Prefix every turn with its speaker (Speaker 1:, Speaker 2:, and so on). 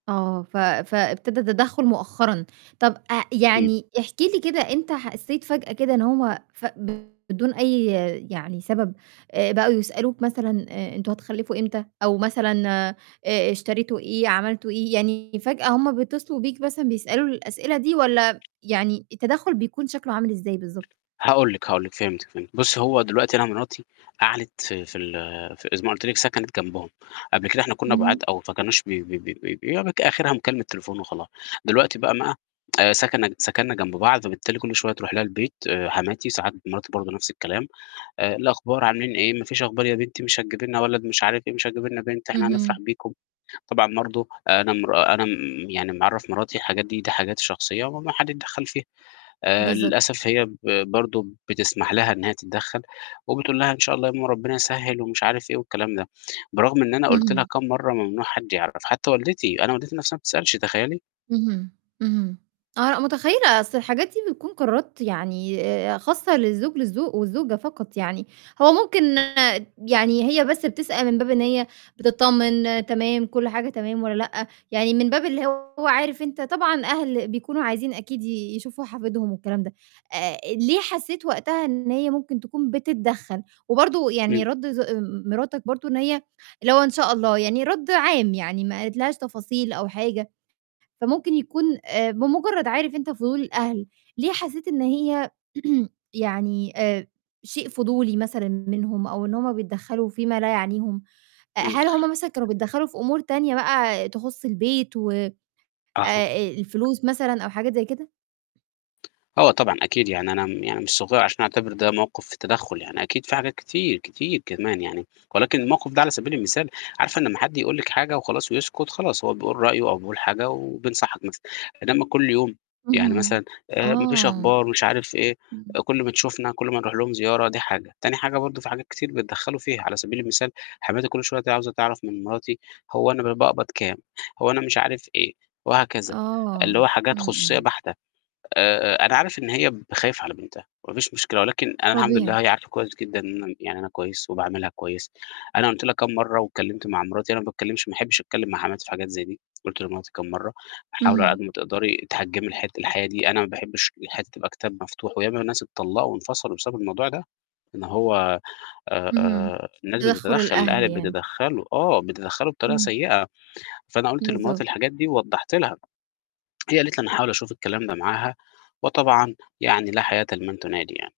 Speaker 1: آه، ف فابتدا تدخُّل مؤخرًا، طَب آآ
Speaker 2: [unintelligible]
Speaker 1: يعني احكِ لي كده أنت حسّيت فجأة كده إن هُم ف بدون أي يعني سبب آآ بقوا يسألوك مثلًا آآ أنتم هتخلّفوا إمتى، أو مثلًا آآ اشتريتوا إيه، عملتوا إيه، يعني فجأة هُم بيتصلوا بيك مثلًا بيسألوا الأسئلة دي، والّا يعني التدخّل بيكون شكله عامل إزاي بالضبط؟
Speaker 2: هاقُول لِك، هاقُول لِك، فهمتِك، فهمت، بُصّي هو دلوقتي أنا مراتي قعدِت في في ال في زي ما قُلت لِك سكنِت جنبهم، قبل كده إحنا كنّا
Speaker 1: اهم.
Speaker 2: بعاد أوي فكانوش ب ب ب ب يا دوبِك آخرها مكالمة تليفون وخلاص، دلوقتي بقى ما آآ سكنّ سكنّا جنب بعض فبالتالي كلّ شوية تروح لها البيت حماتي ساعات مراتي برضه نفْس الكلام، "إيه الأخبار عاملين إيه، ما فيش أخبار يا بنتي مش هتجيبي لنا ولد مش عارف إيه مش هتجيبي لنا بنت؟ إحنا هنفرح
Speaker 1: اهم.
Speaker 2: بيكم." طبعًا برضه أنا مرا أنا م يعني معرّف مراتي الحاجات دي، دي حاجات شخصية وممنوع حَد يتدخّل فيها، آآ
Speaker 1: بالضبط.
Speaker 2: للأسف هي ب برضه بتسمح لها إن هي تتدخّل وبتقُول لها: "إن شاء الله يا ماما ربنا يسهل" ومش عارف إيه والكلام ده، برغم إن أنا قُلت لها
Speaker 1: اهم.
Speaker 2: كام مَرّة: "ممنوع حد يعرف" حتّى والدتي، أنا والدتي نَفْسها ما بتسألش تخيّلي.
Speaker 1: اهم، اهم، آه، لأ متخيلة، أصل الحاجات دي بتكون قرارات يعني آآ خاصةً للزوج للزو والزوجة فقط يعني، هو ممكن يعني هي بس بتسأل من باب إن هي بتطمن تمام، كلّ حاجة تمام والّا لأ، يعني من باب اللي هو عارف أنت طبعًا أهل بيكونوا عايزين أكيد ي يشوفوا حفيدهم والكلام ده، آآ ليه حسّيت وقتها إن هي ممكن تكون بتدّخل وبرضه يعني
Speaker 2: إمم.
Speaker 1: رد ز مراتك برضه إن هي اللي هو "إن شاء الله" يعني رد عام يعني ما قالت لهاش تفاصيل أو حاجة، فممكن يكون آآ بمجرّد عارف أنت فضول الأهل، ليه حسّيت إن هي يعني آآ شيء فضولي مثلًا منهم أو إن هُم بيتدّخلوا في ما لا يعنيهم، آآ
Speaker 2: إمم.
Speaker 1: هل هُم مثلًا كانوا بيتدخلوا في أمور تانية بقى تخص البيت و
Speaker 2: أها.
Speaker 1: آآ الفلوس مثلًا أو حاجات زي كده؟
Speaker 2: آه طبعًا أكيد، يعني أنا م يعني مش صغيّر عشان أعتبر ده موقِف تدخّل يعني أكيد في حاجات كتير، كتير كمان يعني، ولكن الموقِف ده على سبيل المثال عارفة إن أمّا حد يقُول لِك حاجة وخلاص ويسكت خلاص هو بيقول رأيه أو بيقول حاجة وبينصحك مثلًا، إنما كلّ يوم، يعني
Speaker 1: اهم،
Speaker 2: مثلًا آآ "ما فيش
Speaker 1: آه.
Speaker 2: أخبار" مش عارف إيه، كلّ ما تشوفنا، كلّ ما نروح لهم زيارة دي حاجة، تاني حاجة برضه في حاجات كتير بيتدخّلوا فيها، على سبيل المثال حماتي كلّ شوية ت عاوزة تعرف من مراتي هو أنا ب باقبض كام، هو أنا مش عارف إيه، وهكذا، اللي
Speaker 1: آه،
Speaker 2: هو حاجات
Speaker 1: إمم،
Speaker 2: خصوصية
Speaker 1: إمم.
Speaker 2: بَحتة، آآ أنا عارف إن هي ب خايفة على بنتها ما فيش مشكلة، ولكن أنا الحمد لله
Speaker 1: طبيعي.
Speaker 2: هي عارفة كويس جدًا إن يعني أنا كويس وباعاملها كويس، أنا قُلت لها كام مَرّة واتكلّمت مع مراتي، أنا ما باتكلّمش ما أحبش أتكلّم مع حماتي في حاجات زي دي، قُلت لمراتي كام مَرّة "حاولي على قد
Speaker 1: اهم.
Speaker 2: ما تقدري تحجمي الحت الحياة دي." أنا ما باحبش إن حياتي تبقى كتاب مفتوح وياما ناس اتطلّقوا وانفصلوا بسبب الموضوع ده، إن هو آآ
Speaker 1: اهم،
Speaker 2: آآ الناس
Speaker 1: تدخّل
Speaker 2: بتتدخّل
Speaker 1: الأهل
Speaker 2: الأهل
Speaker 1: يعني.
Speaker 2: بيتدخّلوا، آه بيتدخّلوا بطريقة
Speaker 1: إمم.
Speaker 2: سيئة، فأنا قُلت لمراتي
Speaker 1: بالضبط.
Speaker 2: الحاجات دي ووضّحت لها، هي قالت لي: "أنا هاحاول أشوف الكلام ده معاها." وطبعًا يعني لا حياةً لمن تنادي يعني.